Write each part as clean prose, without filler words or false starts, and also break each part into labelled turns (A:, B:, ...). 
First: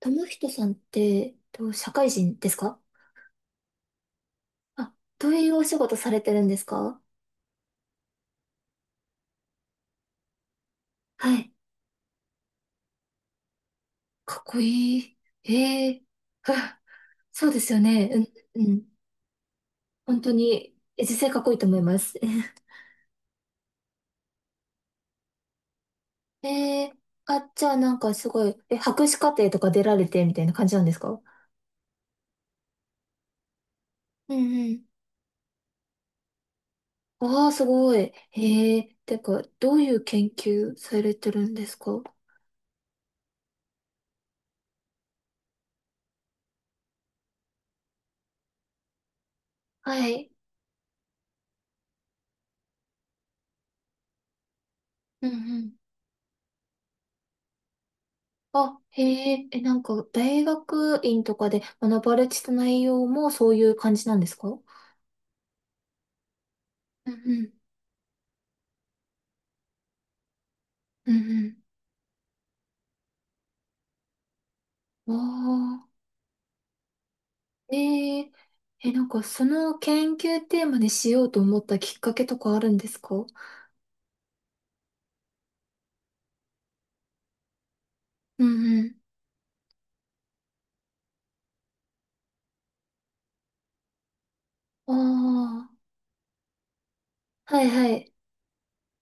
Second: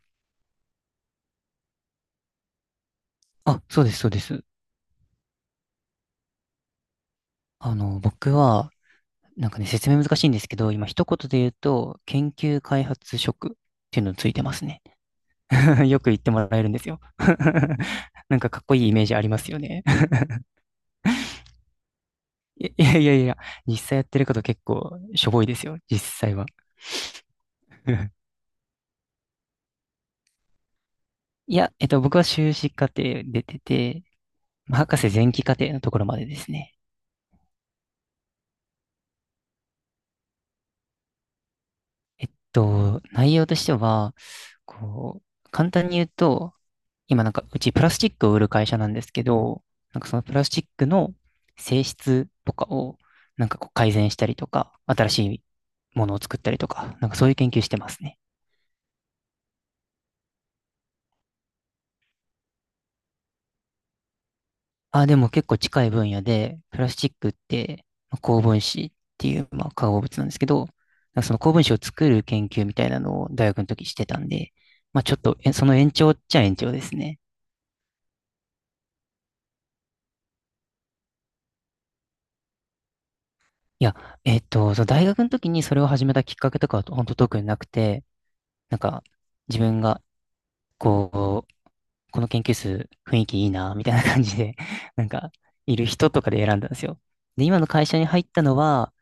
A: 友人さんって、と社会人ですか？
B: あ、そうです、そうです。
A: どういうお仕事されてるんですか？
B: 僕は、説明難しいんですけど、今一言
A: は
B: で言う
A: い。
B: と、研究開発職っていうのつい
A: か
B: て
A: っ
B: ま
A: こ
B: すね。
A: いい。え
B: よ
A: え。
B: く言ってもら
A: は
B: えるんで
A: あ。
B: すよ。
A: そうですよね。
B: なんかか
A: うん、
B: っ
A: う
B: こい
A: ん。
B: いイメージありますよね。
A: 本当に、実際かっこいいと思います。
B: いやいやいや、実際やってること結構しょぼいですよ、実際は。
A: ええ。あ、じゃあなんかす ごい、博士課程とか出られてみたいな感じなんですか？
B: いや、僕は修士課程出てて、
A: うんう
B: まあ
A: ん。
B: 博士前期課程のところまでですね。
A: ああ、すごい。てか、どういう研究されてるんですか？
B: えっと、内容としては、こう、簡単に言うと、今なんかうちプラスチックを売る会社なんですけど、なんか
A: は
B: その
A: い。
B: プラスチックの性質とかをなんかこう改善したりとか、新し
A: う
B: い
A: ん。
B: ものを作ったりとか、なんかそういう研究してますね。
A: あ、へえ、なんか、大学院とかで学ばれてた内容もそういう感じなんですか？う
B: あ、でも結構近い分野で、プラスチ
A: ん
B: ック
A: う
B: っ
A: ん。
B: て、まあ高分子っていう、まあ、化合物なんですけど、
A: う
B: なんかその高
A: ん
B: 分子を作る研究みたいなのを大学の時してたんで、まあ
A: う
B: ちょっとそ
A: ん。
B: の
A: あ
B: 延長っちゃ延長ですね。
A: あー、なんか、その研究テーマにしようと思ったきっかけとかあるんですか？
B: いや、その大学の時にそれを始めたきっかけとかは本当特になくて、
A: う
B: なん
A: ん。
B: か自分がこう、この研究室雰囲気いいな、みたいな感じで、
A: う
B: なんか、
A: ん。あ
B: いる人とかで選んだんですよ。で、
A: あー、
B: 今
A: は
B: の
A: い
B: 会
A: は
B: 社に
A: い、
B: 入ったのは、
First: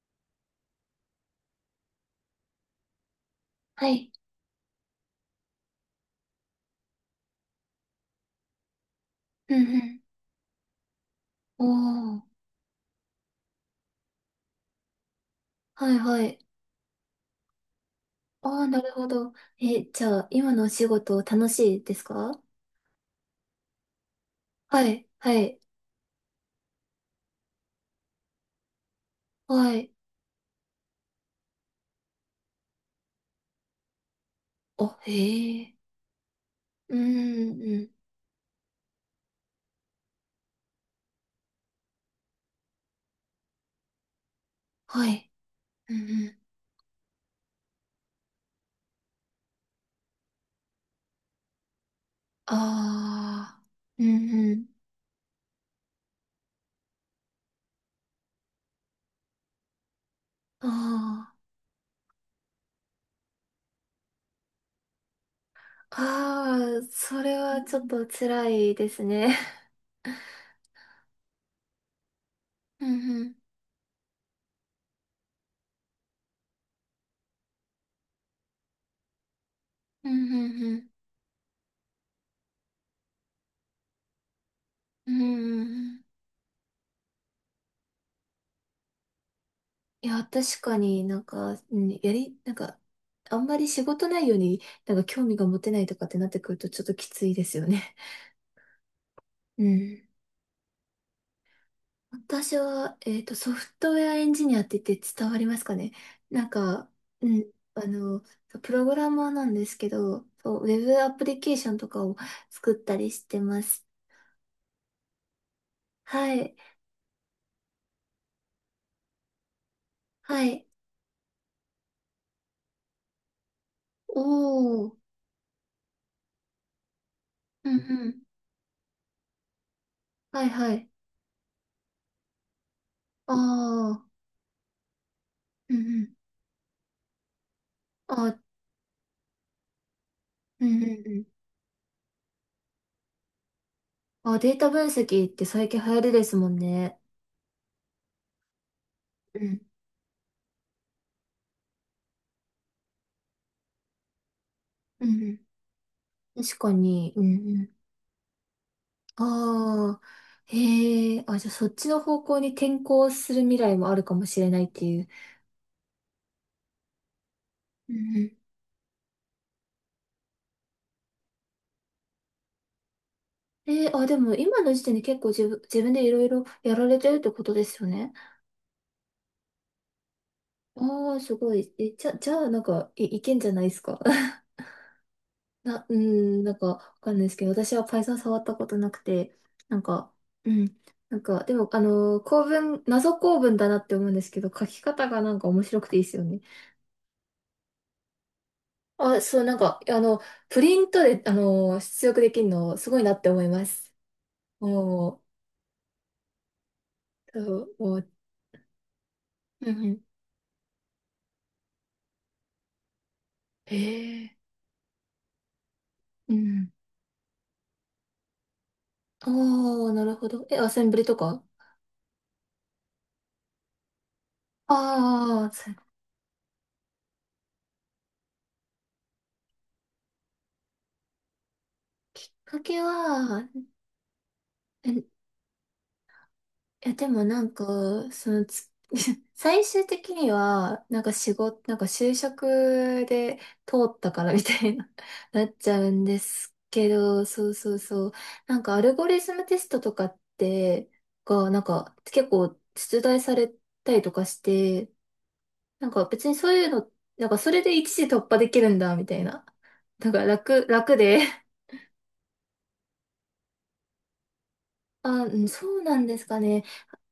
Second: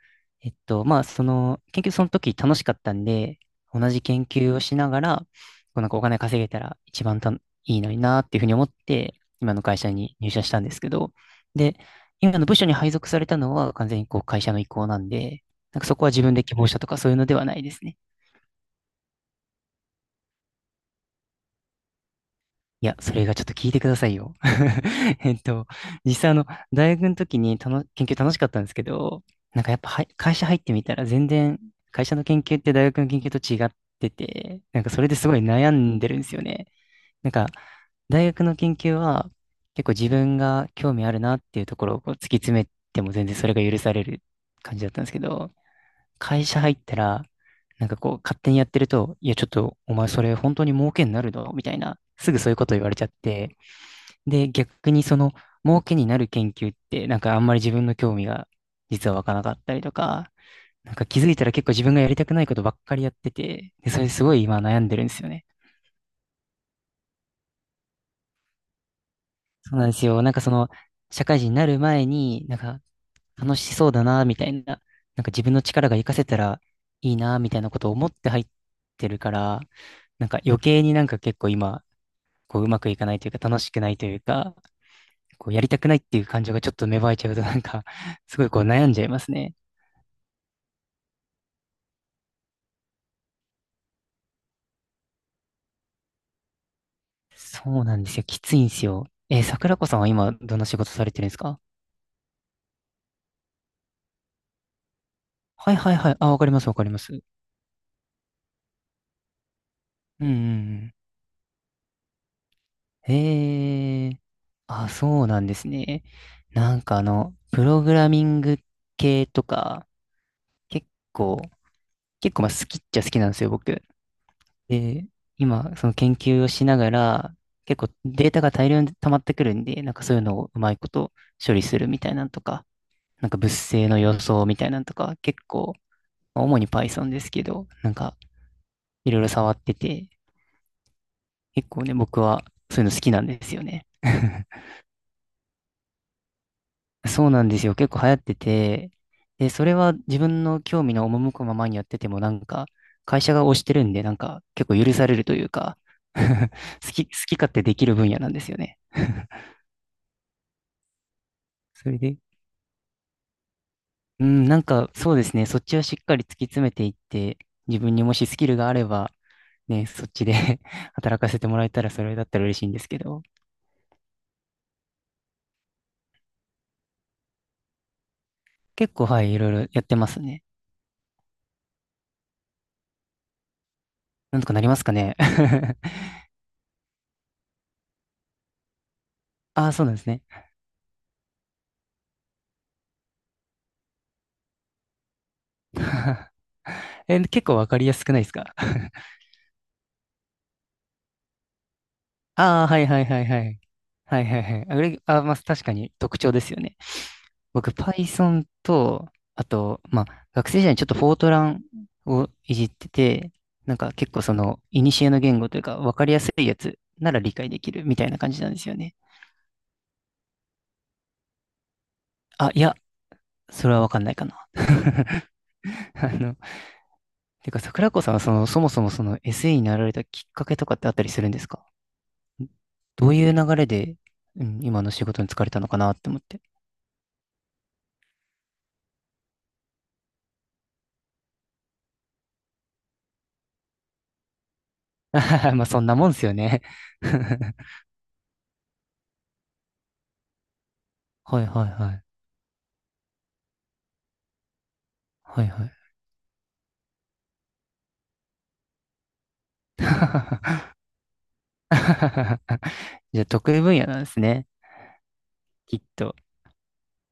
B: まあ、その、研究その時楽しかったんで、同
A: は
B: じ
A: い。
B: 研究をしながら、こうなんかお金稼げたら一番たいいのになっていうふうに思って、
A: う
B: 今
A: ん
B: の
A: う
B: 会社
A: ん。
B: に入社したんですけど、
A: お
B: で、
A: ー、
B: 今の部署に配属されたのは完全にこう会社の意向なんで、なんか
A: は
B: そ
A: い
B: こは
A: は
B: 自分
A: い。
B: で希望したとかそういうのではないですね。
A: ああ、なるほど。じゃあ、今のお仕事楽しいですか？
B: いや、それがちょっと聞いてくださいよ。
A: はい、
B: え
A: は
B: っ
A: い、
B: と、実際あの、大学の時にたの研究楽しかったんですけど、なんか
A: は
B: やっぱ
A: い。
B: はい会社入ってみたら全然、会社の研究って大学の研究と違ってて、なんか
A: あ、
B: それ
A: へ
B: ですごい悩
A: え。
B: んでるんですよね。
A: うー
B: なんか、
A: ん、うん。
B: 大学の研究は結構自分が興味あるなっていうところをこう突き詰めても全然それが許される感じだったんで
A: は
B: すけ
A: い。
B: ど、
A: うんうん。
B: 会社入ったら、なんかこう、勝手にやってると、いや、ちょっと、お前それ本当に儲けになるのみたいな、すぐそういうこと言われちゃって、
A: ああ、うん
B: で、
A: うん。
B: 逆にその、儲けになる研究って、なんかあんまり自分の興味が実は湧かなかったりとか、なんか気づ
A: あ
B: いたら結構自分がやりたくないことばっかりやってて、で、それすごい今悩んでるんですよね。
A: あ、ああ、それはちょっと辛いですね。
B: そうなんですよ。なんかその、社会人になる前に、なん か
A: うんうん、
B: 楽しそうだな、みたいな、なんか自分の力が活かせたらいいな、みたいなことを思って入ってるから、
A: うん
B: なん
A: う
B: か余
A: んう
B: 計
A: ん、
B: になんか結構今、こううまくいかないというか楽しくないというか、
A: うん
B: こう
A: うん
B: や
A: う
B: りたくないっ
A: ん。
B: ていう感情がちょっと芽生えちゃうとなんか、すごいこう悩んじゃいますね。
A: いや、確かになんか、うん、なんか、あんまり仕事内容になんか興味が持てないとかってなってくるとちょっときついです
B: そ
A: よ
B: う
A: ね。
B: なんですよ。きついんですよ。
A: う
B: 桜子さん
A: ん。
B: は今どんな仕事されてるんですか？
A: 私は、ソフトウェアエンジニアって言って伝わります
B: は
A: か
B: い
A: ね。
B: はいはい。あ、わ
A: な
B: か
A: ん
B: ります、わかり
A: か、
B: ます。うん
A: うん、プログラマーなんですけど、
B: う
A: そう、ウェ
B: ん
A: ブアプリケーションとかを作ったり
B: うん。
A: してます。
B: へえ、あ、そうなんですね。
A: はい、
B: なんかあの、プログラミング系とか、
A: はい。
B: 結構、まあ好きっちゃ好きなんですよ、僕。
A: おー、
B: で、今、その研究をしながら、
A: うんう
B: 結構
A: ん。
B: データが大量に溜まってくるんで、なんかそういうの
A: はい
B: をうま
A: は
B: いこ
A: い。
B: と処理するみたいなんとか、なんか物性の
A: あ
B: 予想みたいなんとか、結構、
A: ー、うんうん。
B: まあ主に Python ですけど、なんか
A: あ、
B: いろいろ触ってて、
A: うんうんうん。
B: 結構ね、僕はそういうの好きなんですよね。
A: あ、データ分析って最近流行りですもんね。
B: そうなんですよ。結構流行ってて、
A: う
B: で、
A: ん、
B: それは自分の興味の赴くままにやってても、なんか、会社が推してるんで、なんか、結構許
A: う
B: されると
A: ん
B: いうか
A: うん。確か
B: 好き、
A: に、う
B: 勝手で
A: ん。
B: きる分野なんですよね。
A: ああ、へえ、あ、じゃあそっち
B: それ
A: の
B: で、
A: 方向に転校する未来もあるか
B: う
A: もし
B: ん、
A: れ
B: な
A: な
B: ん
A: いって
B: か、
A: いう。
B: そうですね。そっちはしっかり突き詰めていって、自
A: う
B: 分
A: ん
B: にも
A: う
B: しス
A: ん。
B: キルがあれば、ね、そっちで 働かせてもらえたら、それだったら嬉しいんですけど、
A: あ、でも今の時点で結構自分でいろいろやられてるってことですよね。
B: 結構、はい、いろいろやってますね。
A: ああ、すごい。じゃあなんか、いけんじゃないですか。
B: なん とかなりますかね。
A: うん、なんか、わかんないですけど、私は Python 触ったことなくて、
B: ああ、
A: なん
B: そうなんです
A: か、
B: ね。
A: うん、なんか、でも、構文、謎構文だなって思うんですけど、書き方がなんか面白くていいですよ ね。
B: え、結構わかりやすくないですか？
A: あ、そう、なんか、プリントで、出力できる
B: ああ、
A: の、
B: はい
A: すご
B: は
A: い
B: い
A: なっ
B: はい
A: て
B: は
A: 思い
B: い。
A: ます。
B: はいはいはい。あ、れあ、
A: も
B: まあ、確かに特徴ですよね。
A: う、そ
B: 僕、
A: うもう、
B: Python と、あ
A: う
B: と、
A: んうん。
B: まあ、学生時代にちょっとフォートランをいじってて、な
A: へ
B: んか結構そ
A: え。
B: の、古の言語というか、わかりやす
A: う
B: いや
A: ん。
B: つなら理解できるみたいな感じなんですよね。
A: ああ、なるほど。アセンブリとか。
B: あ、いや、それはわかんないかな。
A: ああー、そう、きっ
B: あの、てか、桜子さんはその、そもそもその SE になられたきっかけとかってあったりするんですか？
A: かけ
B: どういう
A: は、
B: 流れで、うん、今の仕
A: え
B: 事に就かれたのかなって思って。
A: いや、でもなんか、そのつ、最終的には、なんか仕事、なんか就職で通ったからみたいな、なっ
B: まあ、
A: ちゃ
B: そん
A: う
B: な
A: ん
B: もん
A: で
B: ですよ
A: す
B: ね。
A: けど、そうそう そう。なんかアルゴリズムテストとかって、
B: はい
A: が、なん
B: はいは
A: か
B: い。
A: 結構出題されたりとかして、
B: はいはい。
A: なんか別にそういうの、なんかそれで一時突破できるんだ、みたいな。なんか楽で、
B: じゃあ、得意分野なんですね。
A: あ、うんそ
B: き
A: う
B: っ
A: なん
B: と。
A: ですかね。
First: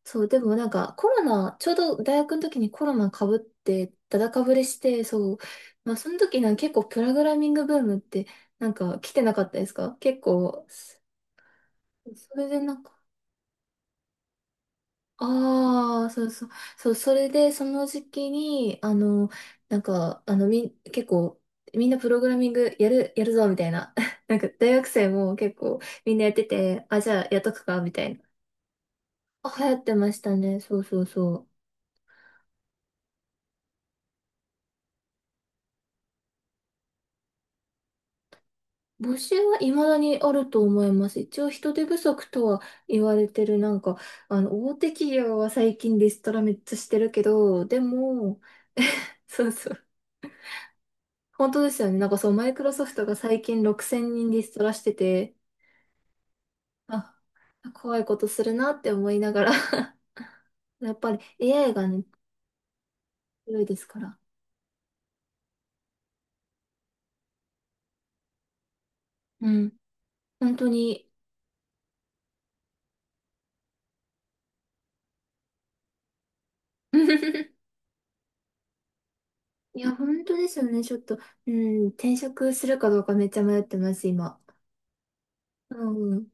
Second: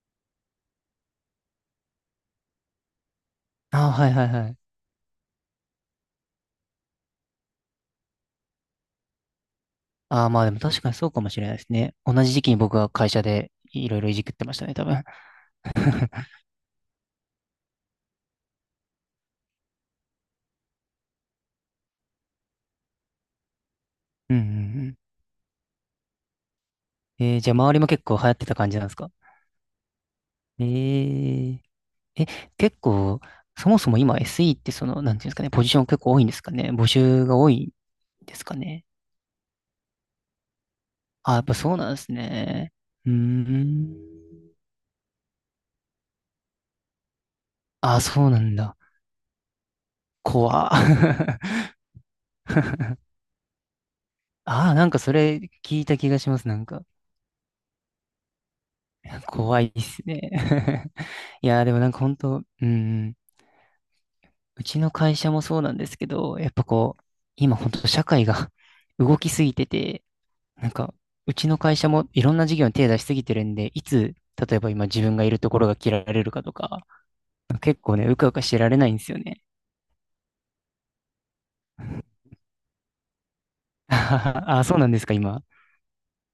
A: そう、でもなんかコロナ、ちょうど大学の時にコロナかぶっ
B: ああ、
A: て、
B: はい
A: だ
B: はい
A: だか
B: は
A: ぶ
B: い。
A: れして、そう、まあその時なんか結構プログラミングブームってなんか来てなかったですか？結
B: ああ、まあでも
A: 構、
B: 確かにそうかもしれないですね。同じ
A: そ
B: 時
A: れ
B: 期に
A: でな
B: 僕
A: ん
B: は
A: か、
B: 会社でいろいろいじくってましたね、多分。
A: ああ、そうそう、そう、それでその時期に、なんか、結構、みんなプログラミングやるぞ、みたいな。
B: う
A: なん
B: んう
A: か大学
B: んう
A: 生も結構みんなやってて、あ、じゃ
B: ん。
A: あ
B: え
A: や
B: ー、
A: っ
B: じ
A: と
B: ゃあ、
A: く
B: 周り
A: か、
B: も
A: みた
B: 結
A: い
B: 構
A: な。
B: 流行ってた感じなんですか？
A: あ、流行ってましたね。
B: え
A: そうそうそう。
B: ー、え、結構、そもそも今 SE ってその、なんていうんですかね、ポジション結構多いんですかね。募集が多いんですかね。
A: 募集は未だにあると思います。
B: ああ、
A: 一
B: やっ
A: 応
B: ぱ
A: 人
B: そう
A: 手
B: なんで
A: 不
B: す
A: 足とは
B: ね。
A: 言
B: うー
A: われてる、なんか、
B: ん。
A: 大手企業は最近リストラめっちゃしてるけど、で
B: あ、そうな
A: も、
B: んだ。
A: そうそう。
B: 怖。
A: 本当ですよね。なんかそう、マイクロソフトが 最近6000人リスト
B: あ
A: ラ
B: あ、
A: し
B: なん
A: て
B: かそ
A: て、
B: れ聞いた気がします。なんか、
A: あ、怖いことするなって思いながら
B: 怖いっすね。
A: やっぱり
B: いや、で
A: AI
B: も
A: が
B: なんか
A: ね、
B: 本当、うん、
A: 強いですから。
B: うちの会社もそうなんですけど、やっぱこう、今本当社会が 動きす
A: う
B: ぎて
A: ん。
B: て、
A: 本当
B: なんか、
A: に。
B: うちの会社もいろんな事業に手出しすぎてるんで、いつ、例えば今自分がいるところが切られるかとか、結構ね、うかうかしてられないんですよね。
A: いや、本当ですよね。ちょっと、うん、転職するかどうかめっちゃ迷って ます、今。
B: ああ、そうなんですか、今。
A: うん。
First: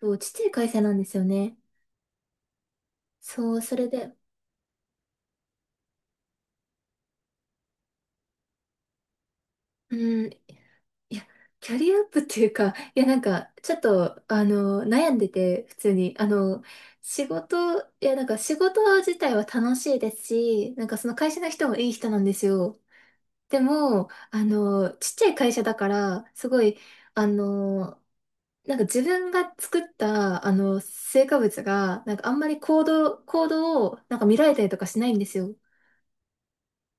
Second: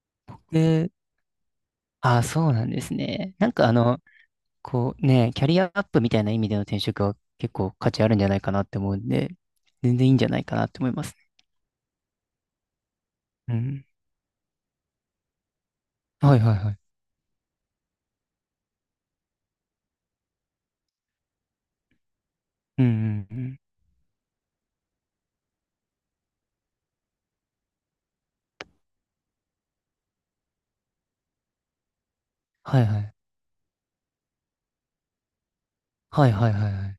A: そう、ちっちゃい会社
B: で、
A: なんですよね。
B: ああ、そうなんですね。なん
A: そう、
B: かあ
A: それ
B: の、
A: で、
B: こうね、キャリアアップみたいな意味での転職は結構価値あるんじゃないかなって思うんで、
A: う
B: 全然いいんじ
A: ん、
B: ゃないかなって思いま
A: い
B: す
A: や、キャリアアップっていうか、いや、なんか、
B: ね。う
A: ちょっ
B: ん。
A: と、悩んでて、普通に、
B: はいはいはい。
A: いや、なんか、仕事自体は楽しいですし、なんか、その会社の人もいい人なんですよ。
B: うんうんう
A: で
B: ん。
A: も、ちっちゃい会社だから、すごい、あの、なんか自分が作ったあの成果物がなんかあんまり
B: はいはい。
A: 行動をなんか見られたりとかしないんですよ。
B: はいはいはいはい。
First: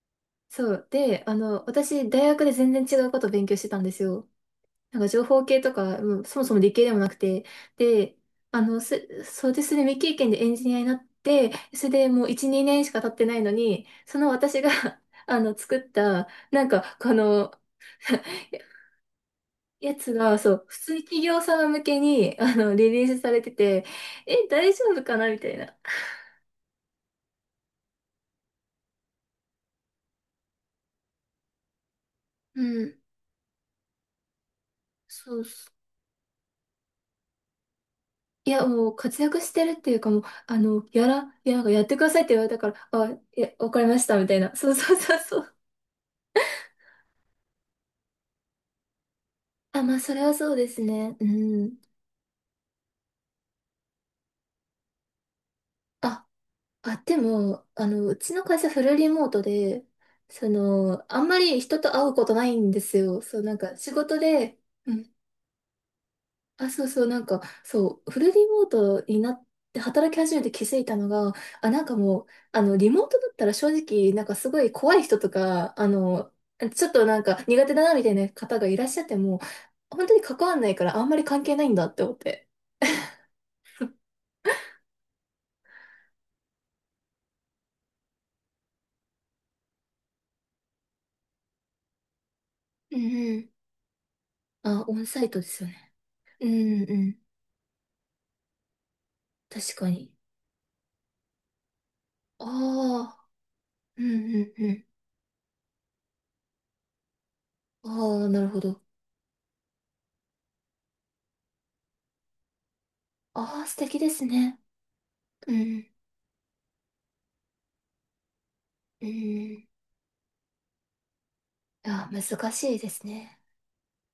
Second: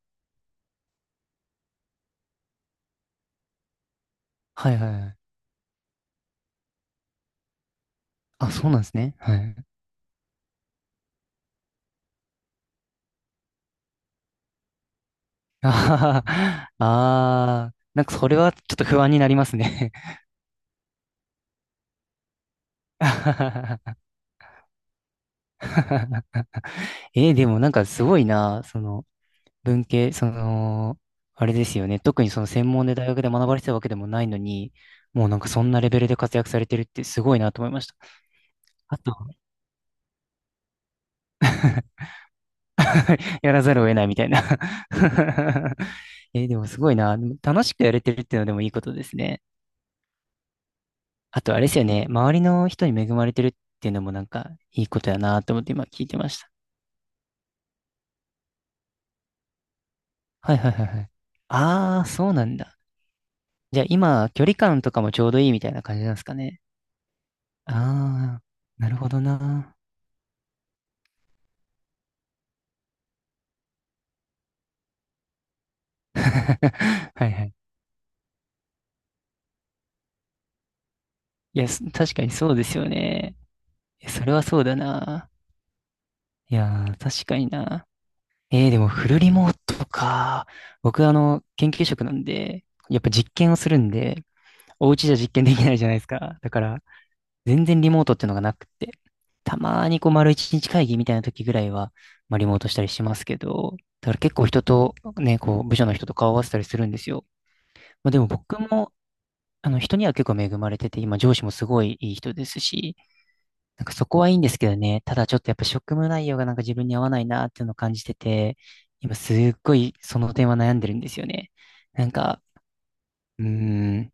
A: そう。で、私、大学で全然違うことを勉強してたんですよ。
B: はいは
A: な
B: い
A: ん
B: は
A: か
B: い。
A: 情報系とか、もうそもそも理系でもなくて。で、
B: あ、そうなんですね。は
A: そう
B: い。
A: ですね、未経験でエンジニアになって、それでもう1、2年しか経ってないのに、その私が あの、
B: あ
A: 作っ
B: はは
A: た、な
B: は
A: んか、この、
B: あー、なんかそれ はちょっと不安になりますね。
A: やつが、そう、普通に企業様向けに、リリースされてて、大丈夫かなみたいな。
B: えーでもなんかすごいな、その、文系、その、あれですよね。特にその
A: う
B: 専門で
A: ん。
B: 大学で学ばれてたわけでもないのに、もうな
A: そ
B: ん
A: う
B: かそんなレベルで活躍されてるってすごいなと思いました。
A: いや、もう
B: あと、
A: 活躍してるっていうかもう、いや、なんかやってく ださいって言われたから、あ、いや、
B: やら
A: わ
B: ざ
A: か
B: る
A: り
B: を得
A: ま
B: な
A: し
B: いみ
A: た、
B: た
A: み
B: い
A: たい
B: な
A: な。そうそうそうそう。
B: え、でもすごいな。でも楽しくやれてるっていうのでもいいことですね。
A: あ、まあ、それはそうですね。う
B: あとあれで
A: ん。
B: すよね。周りの人に恵まれてるっていうのもなんかいいことやなと思って今聞いて
A: あ、
B: ました。
A: あ、でも、うちの会社フルリモートで、そ
B: はいはいはいは
A: の、
B: い。
A: あんまり人と
B: ああ、
A: 会うこ
B: そう
A: と
B: な
A: ない
B: ん
A: ん
B: だ。
A: ですよ。そう、なんか
B: じゃあ
A: 仕事
B: 今、距離
A: で、
B: 感と
A: う
B: か
A: ん。
B: もちょうどいいみたいな感じなんですかね。
A: あ、そうそう、なんか、そう、フル
B: ああ、
A: リモー
B: なる
A: ト
B: ほ
A: に
B: ど
A: なっ
B: な。
A: て働き始めて気づいたのが、あ、なんかもう、あの、リモートだったら正直、なんかすごい怖い人とか、ちょっとなん
B: はいは
A: か
B: い。
A: 苦手だなみたいな方がいらっしゃっても、本当に関わんないからあんまり関係
B: い
A: ない
B: や、
A: ん
B: そ
A: だって思
B: 確
A: っ
B: かに
A: て。
B: そうですよね。いやそれはそうだな。いやー、確かにな。えー、でもフルリモートか。僕、あの、研究職なんで、
A: う
B: やっ
A: ん
B: ぱ実
A: うん。
B: 験をするんで、
A: あ、
B: お
A: オン
B: 家じゃ
A: サ
B: 実
A: イト
B: 験
A: で
B: で
A: す
B: き
A: よ
B: ないじゃ
A: ね。
B: ないですか。
A: う
B: だから、
A: んうん。
B: 全然リモートっていうのがなくって。た
A: 確
B: ま
A: か
B: にこ
A: に。
B: う、丸一日会議みたいな時ぐらいは、まあ、
A: あ
B: リモートしたりします
A: あ、
B: けど、
A: う
B: だから結
A: んう
B: 構
A: ん
B: 人
A: うん。
B: と、ね、こう、部署の人と顔を合わせたりするんですよ。まあ、
A: あ
B: でも
A: あ、なる
B: 僕
A: ほど。
B: も、あの、人には結構恵まれてて、今、上司もすごいいい人ですし、
A: ああ、素
B: なんか
A: 敵
B: そ
A: で
B: こ
A: す
B: はいいんです
A: ね。
B: けどね。ただちょっと
A: う
B: やっぱ職
A: ん。
B: 務内容がなんか自分に合わないなっていうのを感じてて、
A: う
B: 今すっ
A: ん。
B: ごいその点は悩んでるんですよね。な
A: あ
B: ん
A: あ、
B: か、
A: 難しいですね。
B: うーん、